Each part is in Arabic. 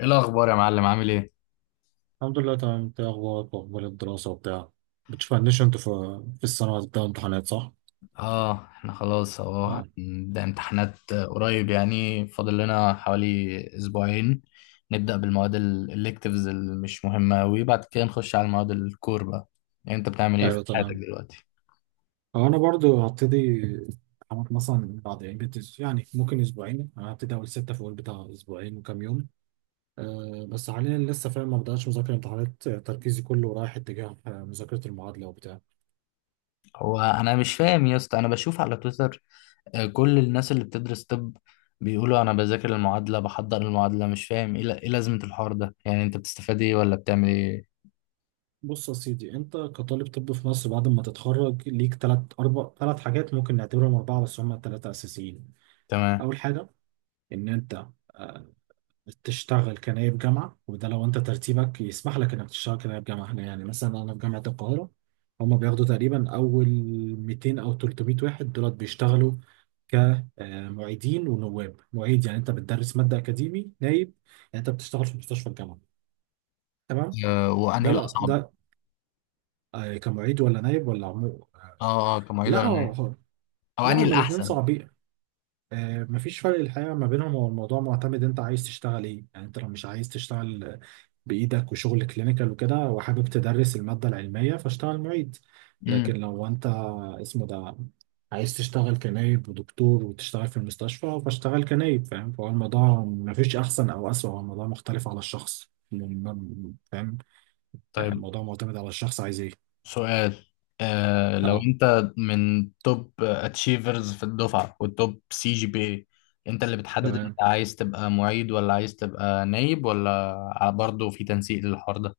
ايه الاخبار يا معلم، عامل ايه؟ الحمد لله تمام، انت ايه اخبارك واخبار الدراسة وبتاع؟ بتشوف عندش انت في السنة بتاع امتحانات صح؟ اه، احنا خلاص اهو اه، نبدا امتحانات قريب، يعني فاضل لنا حوالي اسبوعين. نبدا بالمواد الالكتيفز اللي مش مهمه قوي، بعد كده نخش على المواد الكور بقى. يعني انت بتعمل ايه في ايوه، حياتك تمام. دلوقتي؟ هو انا برضو هبتدي امتحانات مثلا بعد يعني يعني ممكن اسبوعين، انا هبتدي اول ستة في اول بتاع اسبوعين وكام يوم. بس حاليا لسه فاهم ما بداتش مذاكره امتحانات، تركيزي كله رايح اتجاه مذاكره المعادله وبتاع. هو انا مش فاهم يا اسطى، انا بشوف على تويتر، كل الناس اللي بتدرس طب بيقولوا انا بذاكر المعادله بحضر المعادله، مش فاهم إيه لازمه الحوار ده. يعني انت بتستفاد ايه ولا بتعمل ايه؟ بص يا سيدي، انت كطالب طب في مصر بعد ما تتخرج ليك ثلاث حاجات ممكن نعتبرهم اربعه، بس هم الثلاثه اساسيين. تمام. اول حاجه، ان انت آه، تشتغل كنايب جامعة. وده لو أنت ترتيبك يسمح لك إنك تشتغل كنايب جامعة هنا، يعني مثلا أنا في جامعة القاهرة، هما بياخدوا تقريبا أول 200 أو 300 واحد، دولت بيشتغلوا كمعيدين ونواب معيد. يعني أنت بتدرس مادة أكاديمي نايب، يعني أنت بتشتغل في مستشفى الجامعة. تمام. آه، ده وانهي لا الاصعب؟ ده كمعيد ولا نايب ولا عمو. اه، اه، كمعيد لا ولا، هو- او لا، انهي هما الاتنين الاحسن؟ صعبين. مفيش فرق الحقيقة ما بينهم، هو الموضوع معتمد انت عايز تشتغل ايه. يعني انت لو مش عايز تشتغل بإيدك وشغل كلينيكال وكده، وحابب تدرس المادة العلمية، فاشتغل معيد. لكن امم. لو انت اسمه ده عايز تشتغل كنايب ودكتور وتشتغل في المستشفى، فاشتغل كنايب، فاهم. فهو الموضوع مفيش أحسن أو أسوأ، هو الموضوع مختلف على الشخص. فاهم. طيب. الموضوع معتمد على الشخص عايز ايه. سؤال. آه، لو اه، انت من توب اتشيفرز في الدفعة والتوب سي جي بي اي، انت اللي بتحدد انت تمام. عايز تبقى معيد ولا عايز تبقى نايب، ولا برضه في تنسيق للحوار ده؟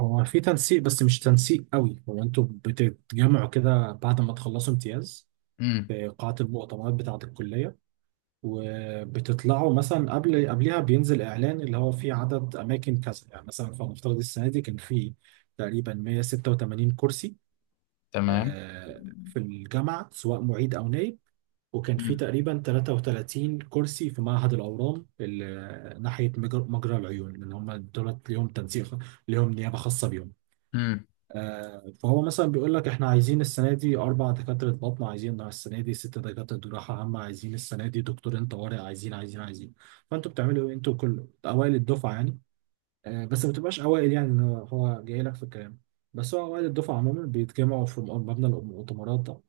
هو في تنسيق بس مش تنسيق قوي، هو انتوا بتتجمعوا كده بعد ما تخلصوا امتياز امم. في قاعة المؤتمرات بتاعة الكلية وبتطلعوا. مثلا قبلها بينزل اعلان اللي هو فيه عدد اماكن كذا. يعني مثلا فلنفترض السنة دي كان فيه تقريبا 186 كرسي تمام. في الجامعة سواء معيد او نائب، وكان فيه امم. تقريبا 33 كرسي في معهد الاورام اللي ناحية مجرى العيون. اللي هم دولت ليهم تنسيق، ليهم نيابة خاصة بيهم. امم. فهو مثلا بيقول لك احنا عايزين السنه دي اربع دكاتره بطن، عايزين السنه دي ست دكاتره جراحه عامه، عايزين السنه دي دكتورين طوارئ، عايزين عايزين عايزين. فانتوا بتعملوا ايه؟ انتوا كل اوائل الدفعه يعني بس ما بتبقاش اوائل، يعني إن هو جاي لك في الكلام. بس هو اوائل الدفعه عموما بيتجمعوا في مبنى المؤتمرات ده،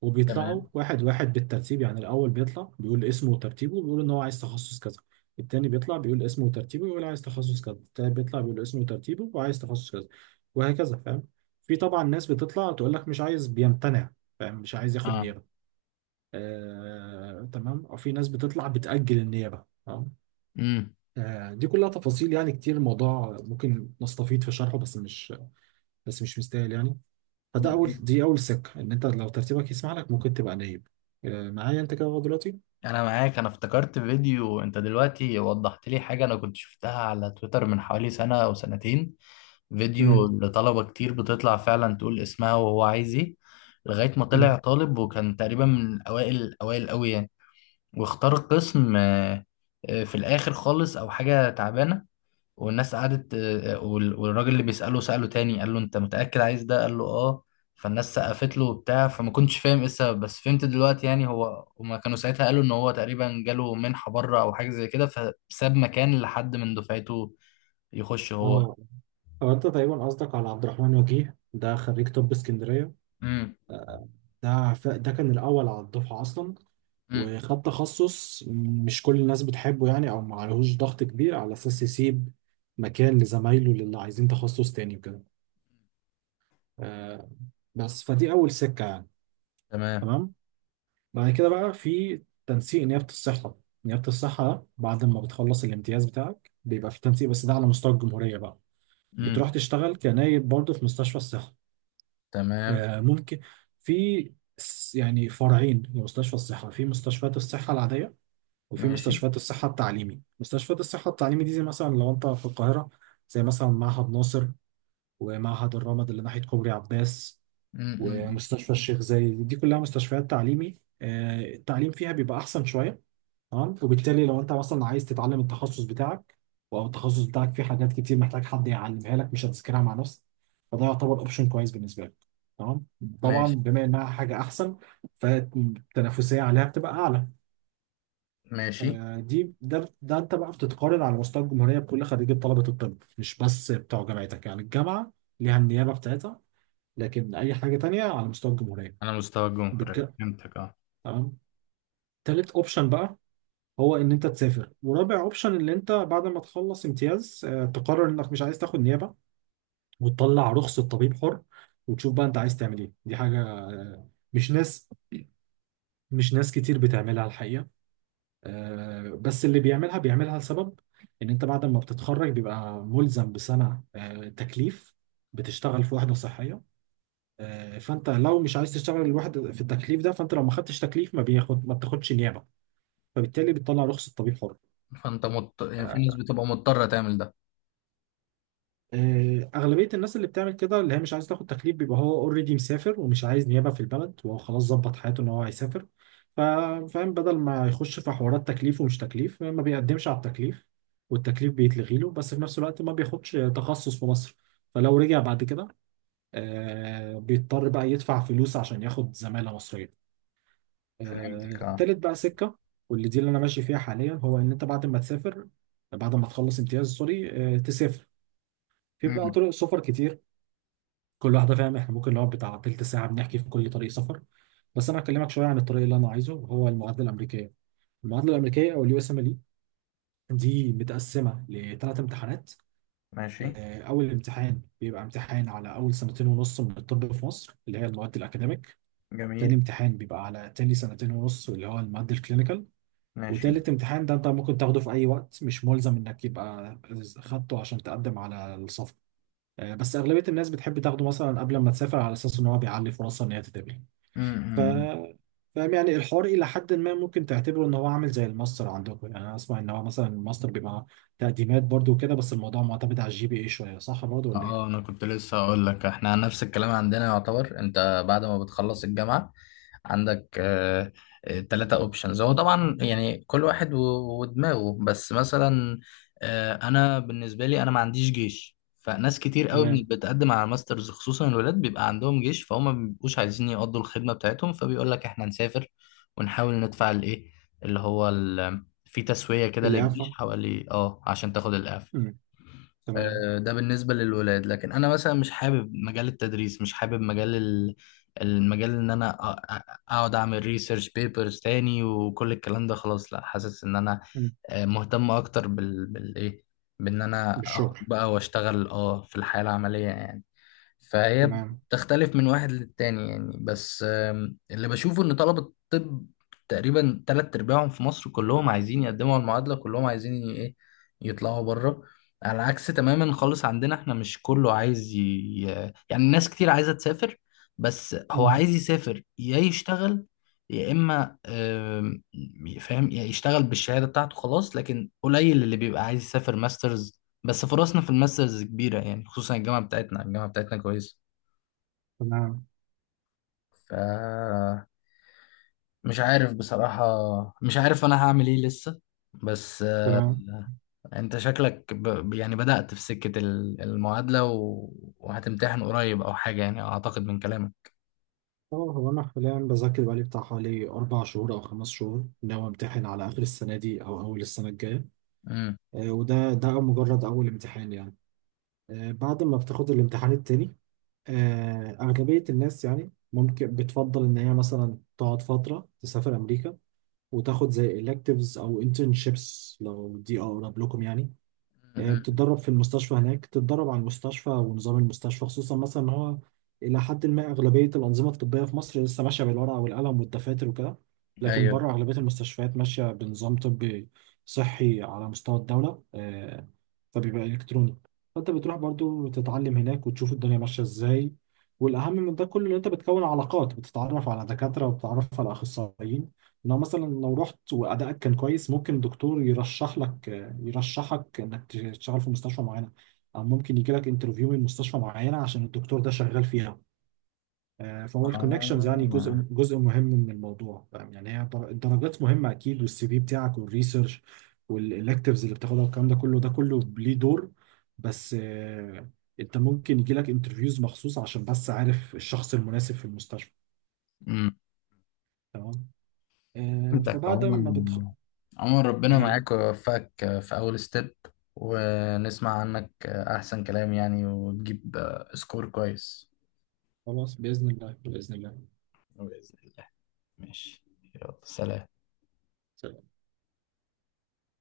وبيطلعوا تمام. واحد واحد بالترتيب. يعني الأول بيطلع بيقول اسمه وترتيبه، بيقول إن هو عايز تخصص كذا. التاني بيطلع بيقول اسمه وترتيبه، بيقول عايز تخصص كذا. التالت بيطلع بيقول اسمه وترتيبه وعايز تخصص كذا، وهكذا، فاهم. في طبعا ناس بتطلع تقول لك مش عايز، بيمتنع، فاهم، مش عايز ياخد اه. نيابة. آه، تمام. وفي ناس بتطلع بتأجل النيابة. تمام. امم. آه، دي كلها تفاصيل يعني كتير، الموضوع ممكن نستفيد في شرحه، بس مش مستاهل يعني. فده اول دي اول سكه، ان انت لو ترتيبك يسمح لك ممكن تبقى نايب. معايا انت كده لغاية دلوقتي؟ انا معاك. انا افتكرت فيديو انت دلوقتي وضحت لي حاجة، انا كنت شفتها على تويتر من حوالي سنة او سنتين. امم. فيديو لطلبة كتير بتطلع فعلا تقول اسمها وهو عايز ايه. لغاية ما طلع امم. طالب وكان تقريبا من أوائل الأوائل أوي يعني، واختار قسم في الآخر خالص أو حاجة تعبانة. والناس قعدت والراجل اللي بيسأله سأله تاني، قال له: أنت متأكد عايز ده؟ قال له: آه. فالناس سقفت له وبتاع، فما كنتش فاهم ايه السبب، بس فهمت دلوقتي. يعني هو هما كانوا ساعتها قالوا ان هو تقريبا جاله منحة بره او حاجة زي كده، فساب مكان لحد من دفعته يخش هو. اه، هو انت تقريبا قصدك على عبد الرحمن وجيه، ده خريج طب اسكندريه. امم. آه، ده ده كان الاول على الدفعه اصلا، امم. وخد تخصص مش كل الناس بتحبه يعني، او ما عليهوش ضغط كبير على اساس يسيب مكان لزمايله اللي عايزين تخصص تاني وكده. آه، بس فدي اول سكه يعني. تمام. تمام. بعد كده بقى في تنسيق نيابة الصحة. نيابة الصحة ده بعد ما بتخلص الامتياز بتاعك بيبقى في تنسيق، بس ده على مستوى الجمهورية بقى. امم. بتروح تشتغل كنايب برضه في مستشفى الصحة. تمام. آه، ممكن في يعني فرعين لمستشفى الصحة: في مستشفيات الصحة العادية، وفي ماشي. مستشفيات الصحة التعليمي. مستشفيات الصحة التعليمي دي، زي مثلا لو أنت في القاهرة، زي مثلا معهد ناصر، ومعهد الرمد اللي ناحية كوبري عباس، امم. ومستشفى الشيخ زايد، دي كلها مستشفيات تعليمي. التعليم فيها بيبقى أحسن شوية. تمام. وبالتالي لو انت مثلا عايز تتعلم التخصص بتاعك، او التخصص بتاعك فيه حاجات كتير محتاج حد يعلمها لك مش هتذاكرها مع نفسك، فده يعتبر اوبشن كويس بالنسبه لك. تمام. طبعا ماشي. بما انها حاجه احسن، فالتنافسيه عليها بتبقى اعلى. ماشي. دي ده ده انت بقى بتتقارن على مستوى الجمهوريه بكل خريجي طلبه الطب، مش بس بتوع جامعتك. يعني الجامعه ليها النيابه بتاعتها، لكن اي حاجه تانية على مستوى الجمهوريه. على مستوى الجمهورية، بالك- فهمتك، اه. تمام. تالت اوبشن بقى هو ان انت تسافر. ورابع اوبشن ان انت بعد ما تخلص امتياز تقرر انك مش عايز تاخد نيابه، وتطلع رخصه طبيب حر، وتشوف بقى انت عايز تعمل ايه. دي حاجه مش ناس كتير بتعملها الحقيقه. بس اللي بيعملها بيعملها لسبب. ان انت بعد ما بتتخرج بيبقى ملزم بسنه تكليف، بتشتغل في وحده صحيه. فانت لو مش عايز تشتغل الواحد في التكليف ده، فانت لو ما خدتش تكليف ما بتاخدش نيابه، فبالتالي بتطلع رخصه طبيب حر. يعني في ناس آه، بتبقى مضطرة تعمل ده؟ أغلبية الناس اللي بتعمل كده، اللي هي مش عايز تاخد تكليف، بيبقى هو اوريدي مسافر ومش عايز نيابة في البلد، وهو خلاص ظبط حياته إن هو هيسافر. ف- فاهم، بدل ما يخش في حوارات تكليف ومش تكليف، ما بيقدمش على التكليف، والتكليف بيتلغي له. بس في نفس الوقت ما بياخدش تخصص في مصر، فلو رجع بعد كده بيضطر بقى يدفع فلوس عشان ياخد زمالة مصرية. فهمتك، اه. التالت بقى سكة، واللي دي اللي أنا ماشي فيها حاليا، هو إن أنت بعد ما تسافر، بعد ما تخلص امتياز، سوري، تسافر. في بقى امم. طرق سفر كتير، كل واحده، فاهم، احنا ممكن نقعد بتاع تلت ساعه بنحكي في كل طريق سفر، بس انا هكلمك شويه عن الطريق اللي انا عايزه، وهو المعادله الامريكيه. المعادله الامريكيه او الUSMLE دي متقسمه لثلاث امتحانات. ماشي. اول امتحان بيبقى امتحان على اول سنتين ونص من الطب في مصر، اللي هي المواد الاكاديميك. تاني جميل. امتحان بيبقى على تاني سنتين ونص، اللي هو المواد الكلينيكال. ماشي. وتالت امتحان ده انت ممكن تاخده في اي وقت، مش ملزم انك يبقى خدته عشان تقدم على السفر. بس اغلبيه الناس بتحب تاخده مثلا قبل ما تسافر، على اساس ان هو بيعلي فرصها ان هي تتقبل. ف امم. فاهم يعني الحوار إلى حد ما ممكن تعتبره إن هو عامل زي الماستر عندكم. يعني أنا أسمع إن هو مثلا الماستر بيبقى تقديمات برضو كده، بس الموضوع معتمد على الGPA شوية، صح برضو ولا إيه؟ اه، انا كنت لسه هقول لك، احنا نفس الكلام عندنا يعتبر. انت بعد ما بتخلص الجامعة عندك تلاتة اوبشنز. هو طبعا يعني كل واحد ودماغه، بس مثلا انا بالنسبه لي، انا ما عنديش جيش. فناس كتير قوي من اللي تمام. بتقدم على الماسترز، خصوصا الولاد، بيبقى عندهم جيش، فهم ما بيبقوش عايزين يقضوا الخدمه بتاعتهم، فبيقول لك احنا نسافر ونحاول ندفع الايه، اللي هو في تسويه كده للجيش الإعفاء. حوالي عشان تاخد الاعفاء. أمم. تمام. ده بالنسبة للولاد. لكن أنا مثلا مش حابب مجال التدريس، مش حابب المجال، إن أنا أقعد أعمل ريسيرش بيبرز تاني وكل الكلام ده خلاص. لا، حاسس إن أنا أمم. مهتم أكتر بالإيه، بإن أنا أخد بالشغل. بقى وأشتغل في الحياة العملية يعني. فهي تمام. بتختلف من واحد للتاني يعني، بس اللي بشوفه ان طلبة الطب تقريبا تلات ارباعهم في مصر كلهم عايزين يقدموا على المعادلة، كلهم عايزين ايه، يطلعوا بره. على عكس تماما خالص عندنا احنا، مش كله عايز يعني ناس كتير عايزة تسافر، بس هو أمم. عايز يسافر يا يشتغل، يا اما فاهم، يا يشتغل بالشهادة بتاعته خلاص. لكن قليل اللي بيبقى عايز يسافر ماسترز، بس فرصنا في الماسترز كبيرة يعني، خصوصا الجامعة بتاعتنا، الجامعة بتاعتنا كويسة. تمام. ف مش عارف بصراحة. مش عارف أنا هعمل إيه لسه. بس تمام. أنت شكلك يعني بدأت في سكة المعادلة وهتمتحن قريب أو حاجة يعني، أعتقد من كلامك. اه، هو أنا حاليا بذاكر بقالي بتاع حوالي 4 شهور أو 5 شهور، ناوي أمتحن على آخر السنة دي أو أول السنة الجاية. امم. وده مجرد أول امتحان يعني. بعد ما بتاخد الامتحان التاني، أغلبية الناس يعني ممكن بتفضل إن هي مثلا تقعد فترة تسافر أمريكا، وتاخد زي electives أو internships، لو دي أقرب لكم يعني. أمم. بتتدرب في المستشفى هناك، تتدرب على المستشفى ونظام المستشفى، خصوصا مثلا ان هو الى حد ما اغلبيه الانظمه الطبيه في مصر لسه ماشيه بالورقه والقلم والدفاتر وكده، لكن أيوه. بره اغلبيه المستشفيات ماشيه بنظام طبي صحي على مستوى الدوله فبيبقى الكتروني. فانت بتروح برضو تتعلم هناك، وتشوف الدنيا ماشيه ازاي. والاهم من ده كله، ان انت بتكون علاقات، بتتعرف على دكاتره وبتتعرف على اخصائيين. لو مثلا لو رحت وادائك كان كويس، ممكن دكتور يرشحك انك تشتغل في مستشفى معينه، او ممكن يجي لك انترفيو من مستشفى معينه عشان الدكتور ده شغال فيها. فهو الكونكشنز يعني جزء آه. جزء مهم من الموضوع، فاهم؟ يعني هي الدرجات مهمه اكيد، والسي في بتاعك، والريسيرش، والالكتيفز اللي بتاخدها، والكلام ده كله ليه دور. بس انت ممكن يجي لك انترفيوز مخصوص عشان بس عارف الشخص المناسب في المستشفى. امم. تمام. فهمتك فبعد عموما. ما بتخ... عموما ربنا آه، معاك ويوفقك في أول ستيب، ونسمع عنك أحسن كلام يعني، وتجيب سكور كويس. خلاص باذن الله. باذن الله. بإذن الله. ماشي. يلا، سلام.